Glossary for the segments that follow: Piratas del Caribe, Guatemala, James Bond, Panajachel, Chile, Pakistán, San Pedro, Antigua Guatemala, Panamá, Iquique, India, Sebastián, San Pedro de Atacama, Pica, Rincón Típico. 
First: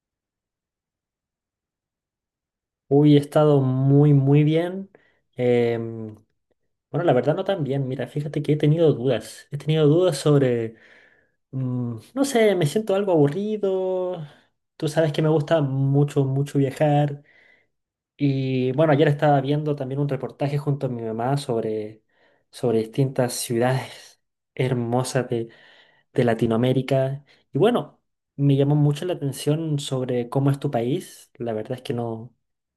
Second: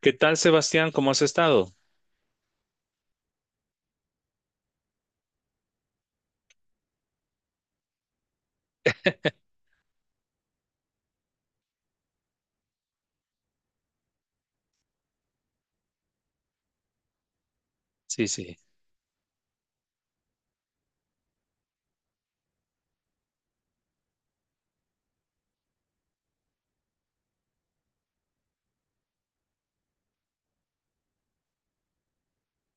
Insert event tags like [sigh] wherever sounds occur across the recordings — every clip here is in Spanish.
¿Qué tal, Sebastián? ¿Cómo has estado? Uy, he estado muy, muy bien. Em, bueno, la verdad no tan bien. Mira, fíjate que he tenido dudas. He tenido dudas sobre, no sé, me siento algo aburrido. Tú sabes que me gusta mucho, mucho viajar. Sí, sí. Y bueno, ayer estaba viendo también un reportaje junto a mi mamá sobre distintas ciudades hermosas de Latinoamérica. Y bueno, me llamó mucho la atención sobre cómo es tu país. La verdad es que no.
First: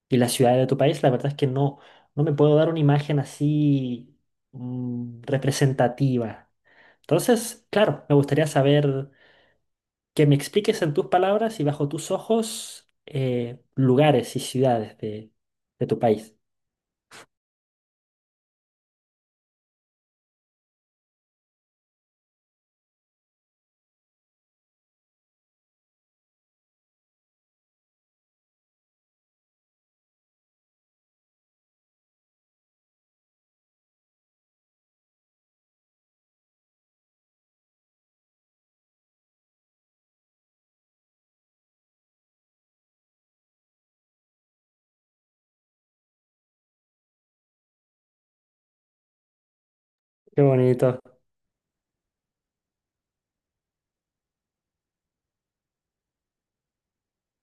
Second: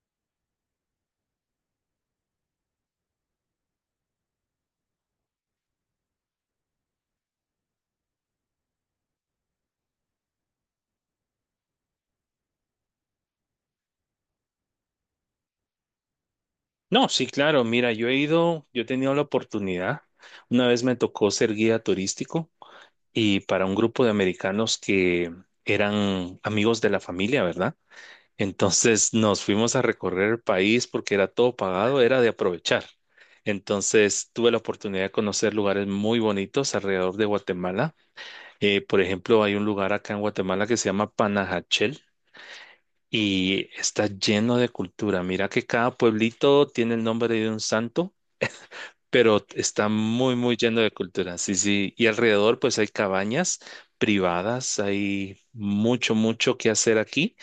Y las ciudades de tu país, la verdad es que no, no me puedo dar una imagen así, representativa. Entonces, claro, me gustaría saber que me expliques en tus palabras y bajo tus ojos lugares y ciudades de tu país. No, sí, claro. Mira, yo he ido, yo he tenido la oportunidad. Una vez me tocó ser guía turístico y para un grupo de americanos que eran amigos de la familia, ¿verdad? Entonces nos fuimos a recorrer el país porque era todo pagado, era de aprovechar. Entonces tuve la oportunidad de conocer lugares muy bonitos alrededor de Guatemala. Por ejemplo, hay un lugar acá en Guatemala que se llama Panajachel y está lleno de cultura. Mira que cada pueblito tiene el nombre de un santo, pero está muy, Qué muy lleno de bonito. cultura. Sí, sí. Y alrededor, pues hay cabañas privadas, hay mucho, mucho que hacer aquí.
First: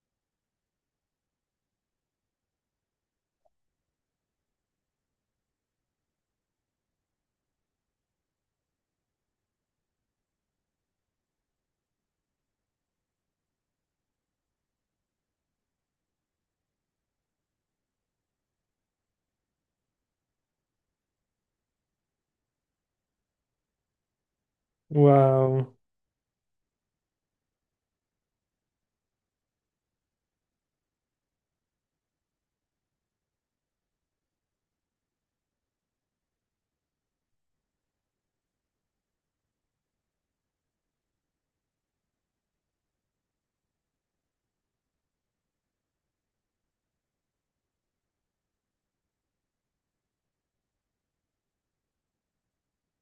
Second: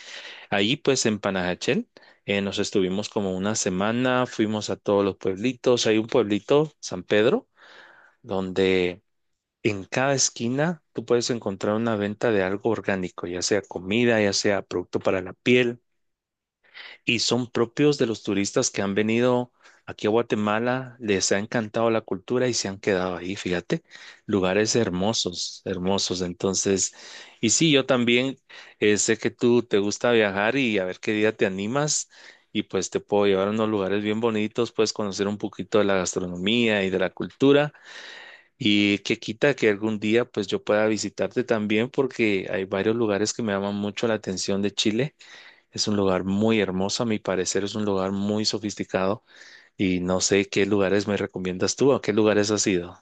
Ahí, pues en Panajachel, nos estuvimos como una semana, fuimos a todos los pueblitos. Hay un pueblito, San Pedro, donde... En cada esquina tú puedes encontrar una venta de algo orgánico, ya sea comida, ya sea producto para la piel, y son propios de los turistas que han venido aquí a Guatemala, les ha encantado la cultura y se han quedado ahí, fíjate, lugares hermosos, Wow. hermosos. Entonces, y sí, yo también sé que tú te gusta viajar y a ver qué día te animas y pues te puedo llevar a unos lugares bien bonitos, puedes conocer un poquito de la gastronomía y de la cultura y que quita que algún día pues yo pueda visitarte también porque hay varios lugares que me llaman mucho la atención de Chile, es un lugar muy hermoso, a mi parecer es un lugar muy sofisticado y no sé qué lugares me recomiendas tú, a qué lugares has ido.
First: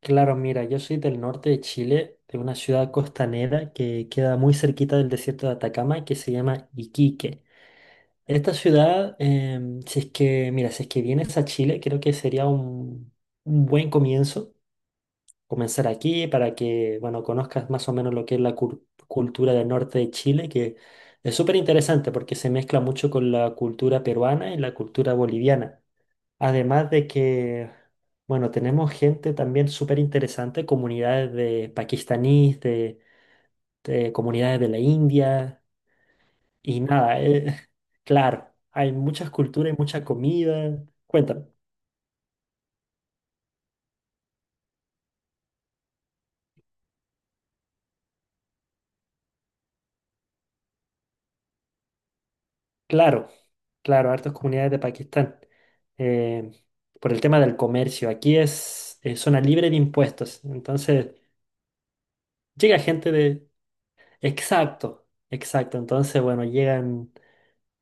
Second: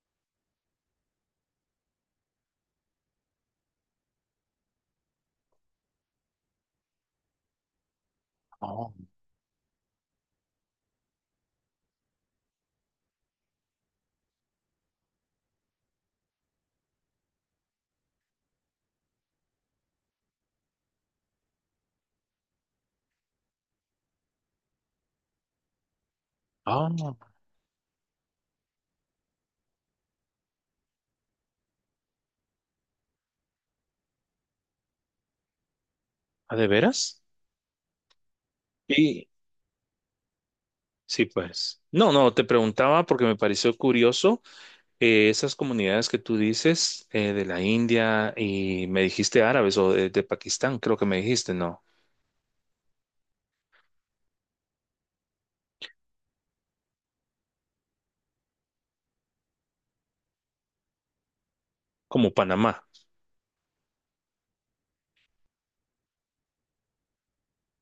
Claro, mira, yo soy del norte de Chile, de una ciudad costanera que queda muy cerquita del desierto de Atacama, que se llama Iquique. Esta Oh, ciudad, si es que, mira, si es que vienes a Chile, creo que sería un buen comienzo comenzar aquí para que, bueno, conozcas más o menos lo que es la cultura del norte de Chile, que es súper interesante porque se mezcla mucho con la cultura peruana y la cultura boliviana. ah, Además de que, bueno, tenemos gente también súper interesante, comunidades de pakistaníes, de comunidades de la India. ¿ah, ¿de Y nada, veras? [laughs] Claro, hay Y muchas culturas y mucha comida. sí, Cuéntame. pues. No, no, te preguntaba porque me pareció curioso esas comunidades que tú dices, de la India y me dijiste árabes o de Pakistán, creo que me dijiste, ¿no? Claro, claro, hartas comunidades de Pakistán. Eh, por el tema del comercio, aquí es zona libre de impuestos. Entonces, Como llega Panamá. gente de... Exacto, exacto. Entonces, bueno, llegan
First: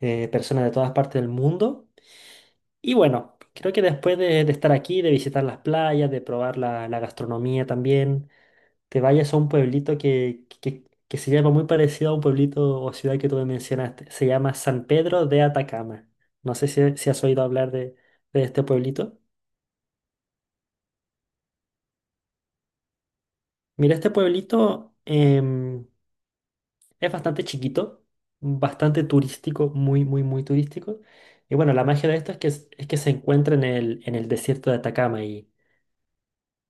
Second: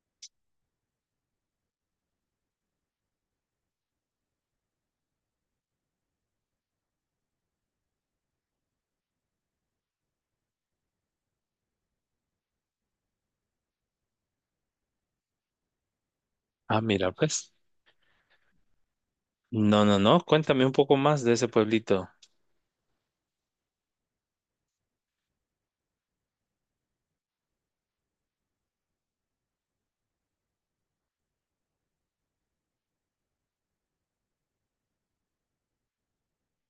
personas de todas partes del mundo. Y bueno, creo que después de estar aquí, de visitar las playas, de probar la gastronomía también te vayas a un pueblito que se llama muy parecido a un pueblito o ciudad que tú me mencionaste. Se llama San Pedro de Atacama. No sé Ah, si mira, has oído pues. hablar de de este pueblito. No, no, no, cuéntame un poco más de ese pueblito. Mira, este pueblito es bastante chiquito, bastante turístico, muy, muy, muy turístico. Y bueno, la magia de esto es que es que se encuentra en en el desierto de Atacama. y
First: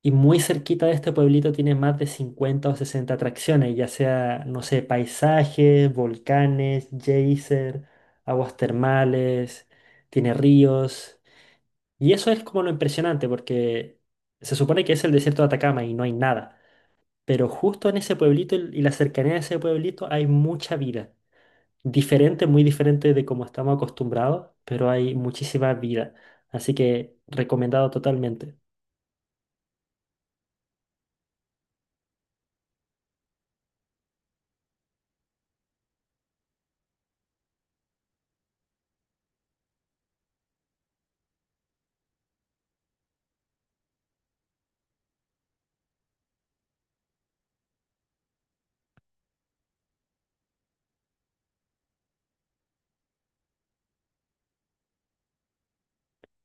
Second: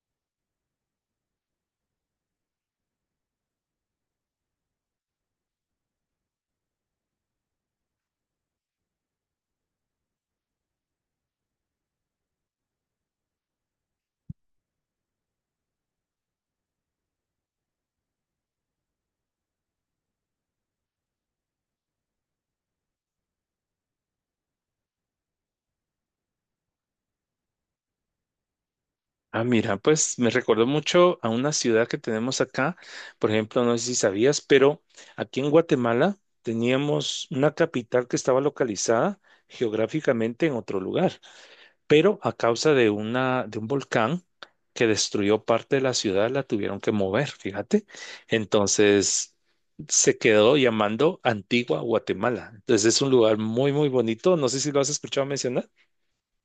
Y muy cerquita de este pueblito tiene más de 50 o 60 atracciones, ya sea, no sé, paisajes, volcanes, geyser, aguas termales, tiene ríos. Y eso es como lo impresionante, porque se supone que es el desierto de Atacama y no hay nada. Pero justo en ese pueblito y la cercanía de ese pueblito hay mucha vida. Diferente, muy diferente de como estamos acostumbrados, pero hay muchísima vida. Así que recomendado totalmente. Ah, mira, pues me recordó mucho a una ciudad que tenemos acá. Por ejemplo, no sé si sabías, pero aquí en Guatemala teníamos una capital que estaba localizada geográficamente en otro lugar, pero a causa de una, de un volcán que destruyó parte de la ciudad, la tuvieron que mover, fíjate. Entonces se quedó llamando Antigua Guatemala. Entonces es un lugar muy, muy bonito. No sé si lo has escuchado mencionar.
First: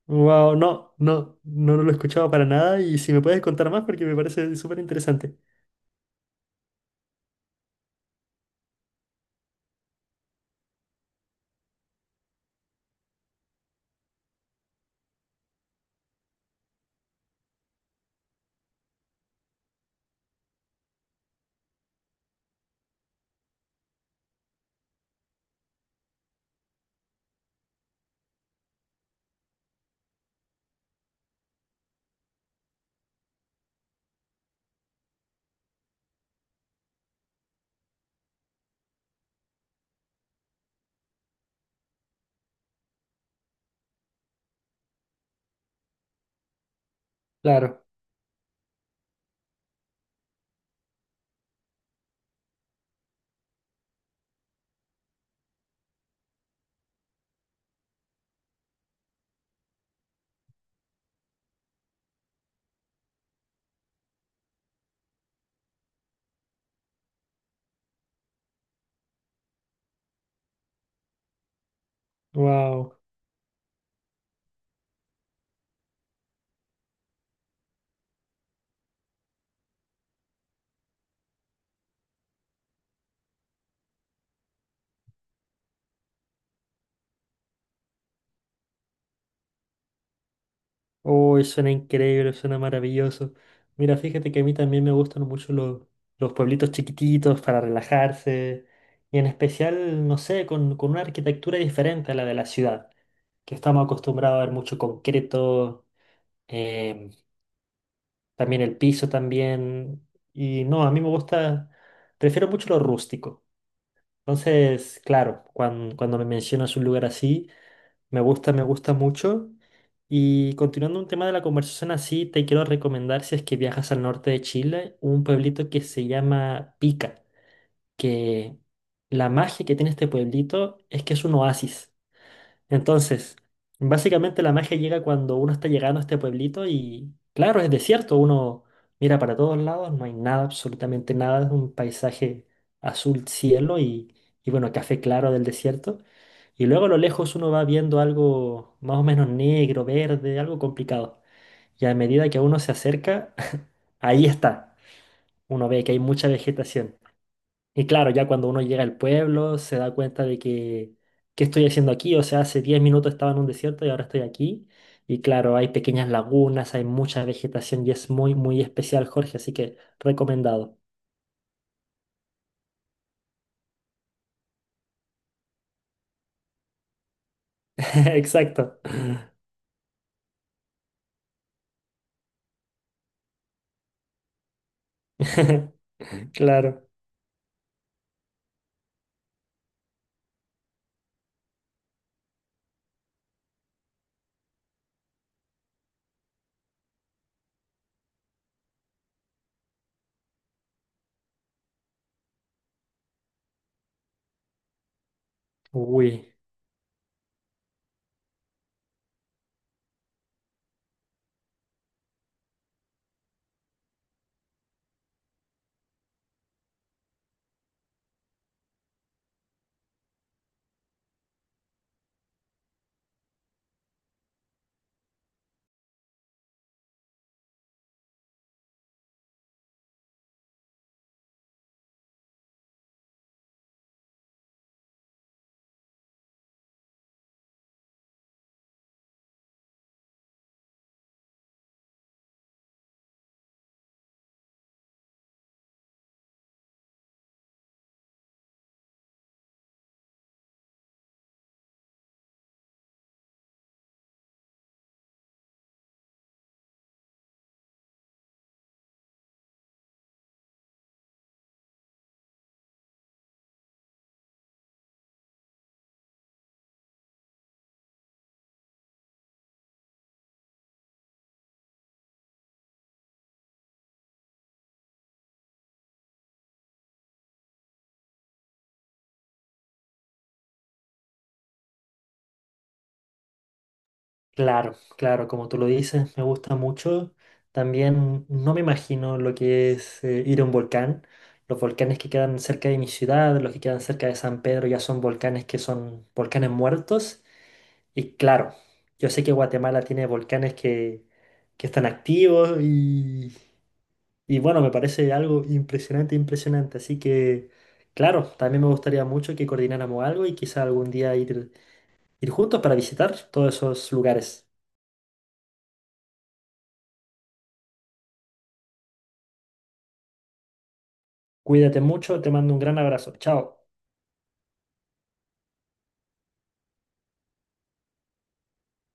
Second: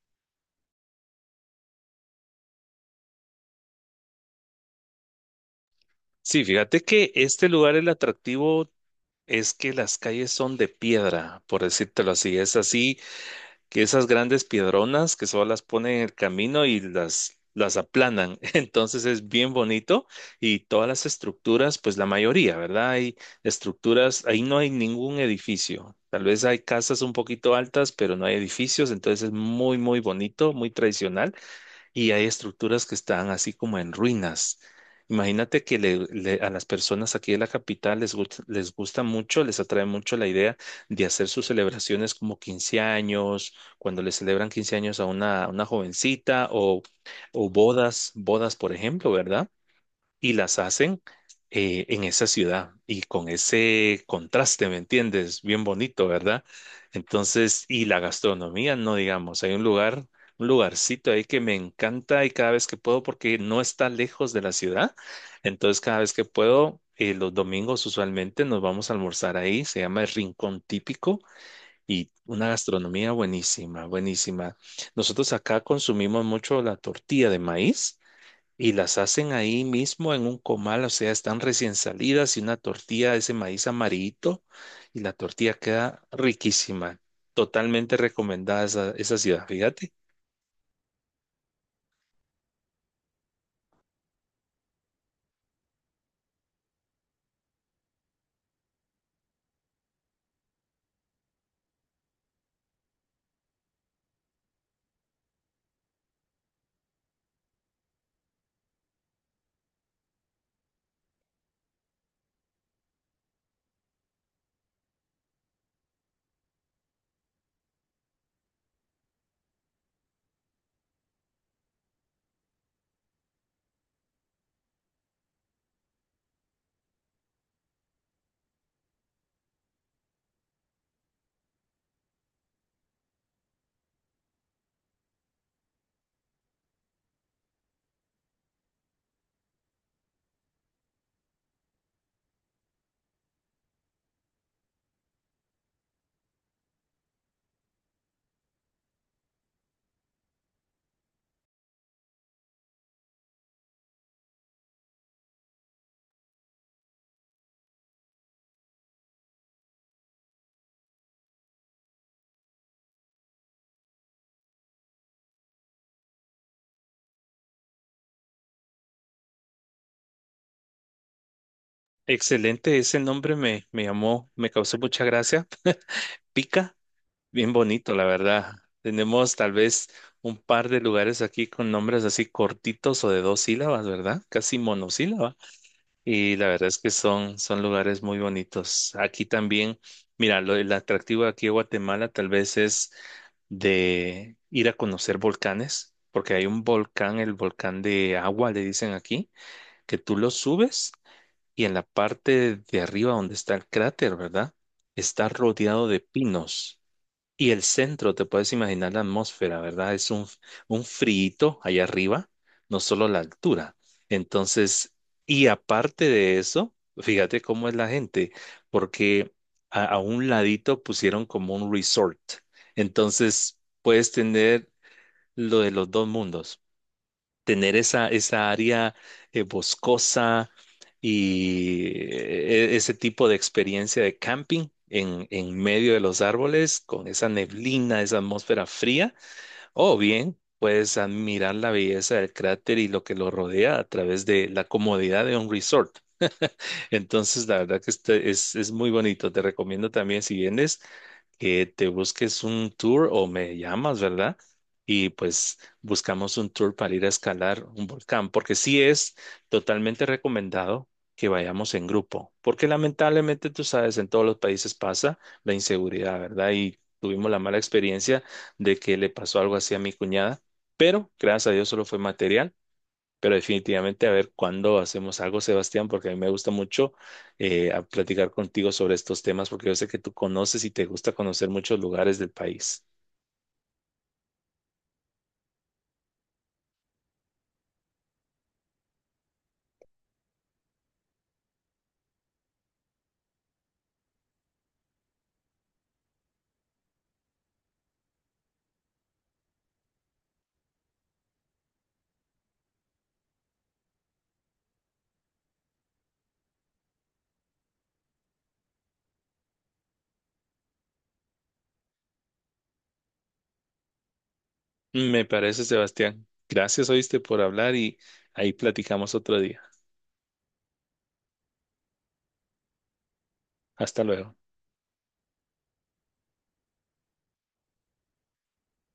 Wow, no, no, no, no lo he escuchado para nada y si me puedes contar más porque me parece súper interesante. Sí, fíjate que este lugar, el atractivo, es que las calles son de piedra, por decírtelo así. Es así que esas grandes piedronas que solo las ponen en el camino y las aplanan. [laughs] Entonces es bien bonito y todas las estructuras, pues la mayoría, ¿verdad? Hay estructuras, ahí no hay ningún edificio. Tal vez hay casas un poquito altas, pero no hay edificios. Entonces es muy, muy bonito, muy tradicional y hay estructuras que están así como en ruinas. Imagínate que a las personas aquí de la capital les, les gusta mucho, les atrae mucho la idea de hacer sus celebraciones como 15 años, cuando le celebran 15 años a una jovencita o Claro, bodas, bodas, por ejemplo, ¿verdad? Y las hacen en esa ciudad y con ese contraste, ¿me entiendes? Bien bonito, ¿verdad? Entonces, y la gastronomía, no digamos, hay un lugar, un lugarcito ahí que me encanta y cada vez que puedo, porque no está lejos de la ciudad, entonces cada vez que puedo, los domingos usualmente nos vamos a almorzar ahí, se llama el Rincón Típico. Y una wow. gastronomía buenísima, buenísima. Nosotros acá consumimos mucho la tortilla de maíz y las hacen ahí mismo en un comal, o sea, están recién salidas y una tortilla de ese maíz amarillito y la tortilla queda riquísima. Totalmente recomendada esa, esa ciudad, fíjate. Uy, suena increíble, suena maravilloso. Mira, fíjate que a mí también me gustan mucho los pueblitos chiquititos para relajarse y en especial, no sé, con una arquitectura diferente a la de la ciudad, que estamos acostumbrados a ver mucho concreto, em, también el piso también y no, a mí me gusta, prefiero mucho lo rústico. Entonces, claro, cuando me mencionas un lugar así, me gusta mucho. Y continuando un tema de la conversación así, te quiero recomendar, si es que viajas al norte de Chile, un pueblito que se llama Pica, que la magia que tiene este pueblito es que es un oasis. Entonces, básicamente la magia llega cuando uno está llegando a este pueblito y, claro, es desierto, uno mira para todos lados, no hay nada, absolutamente nada, es un paisaje azul cielo y bueno, café claro del desierto. Y luego a lo lejos uno va viendo algo más o menos negro, verde, algo complicado. Y a medida que uno se acerca, [laughs] ahí está. Uno ve que hay mucha vegetación. Y claro, ya cuando uno llega al pueblo se da cuenta de que, ¿qué estoy haciendo aquí? O sea, hace 10 minutos estaba en un desierto y ahora estoy aquí. Y claro, hay pequeñas lagunas, hay mucha vegetación y es muy, muy especial, Jorge, así que recomendado. Excelente, ese nombre me, me llamó, me causó mucha gracia. Pica, bien bonito, [laughs] la verdad. Exacto. Tenemos tal vez un par de lugares aquí con nombres así cortitos o de dos sílabas, ¿verdad? Casi monosílaba. [laughs] Y la verdad es Claro. que son, son lugares muy bonitos. Aquí también, mira, lo, el atractivo aquí en Guatemala tal vez es de ir a conocer volcanes, porque hay un volcán, el volcán de agua, le dicen aquí, que tú lo subes y en la parte de arriba donde está el cráter, ¿verdad? Está rodeado de Uy, pinos. Y el centro, te puedes imaginar la atmósfera, ¿verdad? Es un friito allá arriba, no solo la altura. Entonces, y aparte de eso, fíjate cómo es la gente, porque a un ladito pusieron como un resort. Entonces, puedes tener lo de los dos mundos, tener esa, esa área boscosa y ese tipo de experiencia de camping en medio de los árboles, con esa neblina, esa atmósfera fría, o bien puedes admirar la belleza del cráter y lo que lo rodea a través de la comodidad de un resort. Entonces, la verdad que este es muy bonito. Te recomiendo también si vienes que te busques un tour o me llamas, ¿verdad? Y pues buscamos un tour para ir a escalar un volcán, porque sí es totalmente recomendado que vayamos en grupo, porque lamentablemente tú sabes, en todos los países pasa la inseguridad, ¿verdad? Y tuvimos la mala experiencia de que le pasó algo así a mi cuñada, pero gracias a Dios solo fue material, pero definitivamente a ver cuándo hacemos algo, Sebastián, porque a mí me gusta mucho a platicar contigo sobre estos temas, porque yo sé que tú conoces y te gusta conocer muchos lugares del país. claro, claro, como tú lo dices, me gusta mucho. También no me imagino lo que es ir a un volcán. Los volcanes que quedan cerca de mi ciudad, los que quedan cerca de San Pedro, ya son volcanes que son volcanes muertos. Y claro, yo sé que Guatemala tiene volcanes que están activos y bueno, me parece algo impresionante, impresionante. Así que, claro, también me gustaría mucho que coordináramos algo y quizá algún día ir juntos para visitar todos esos lugares. Me parece, Sebastián. Gracias, oíste, por hablar y ahí platicamos otro día. Cuídate mucho, te mando un gran abrazo. Chao. Hasta luego.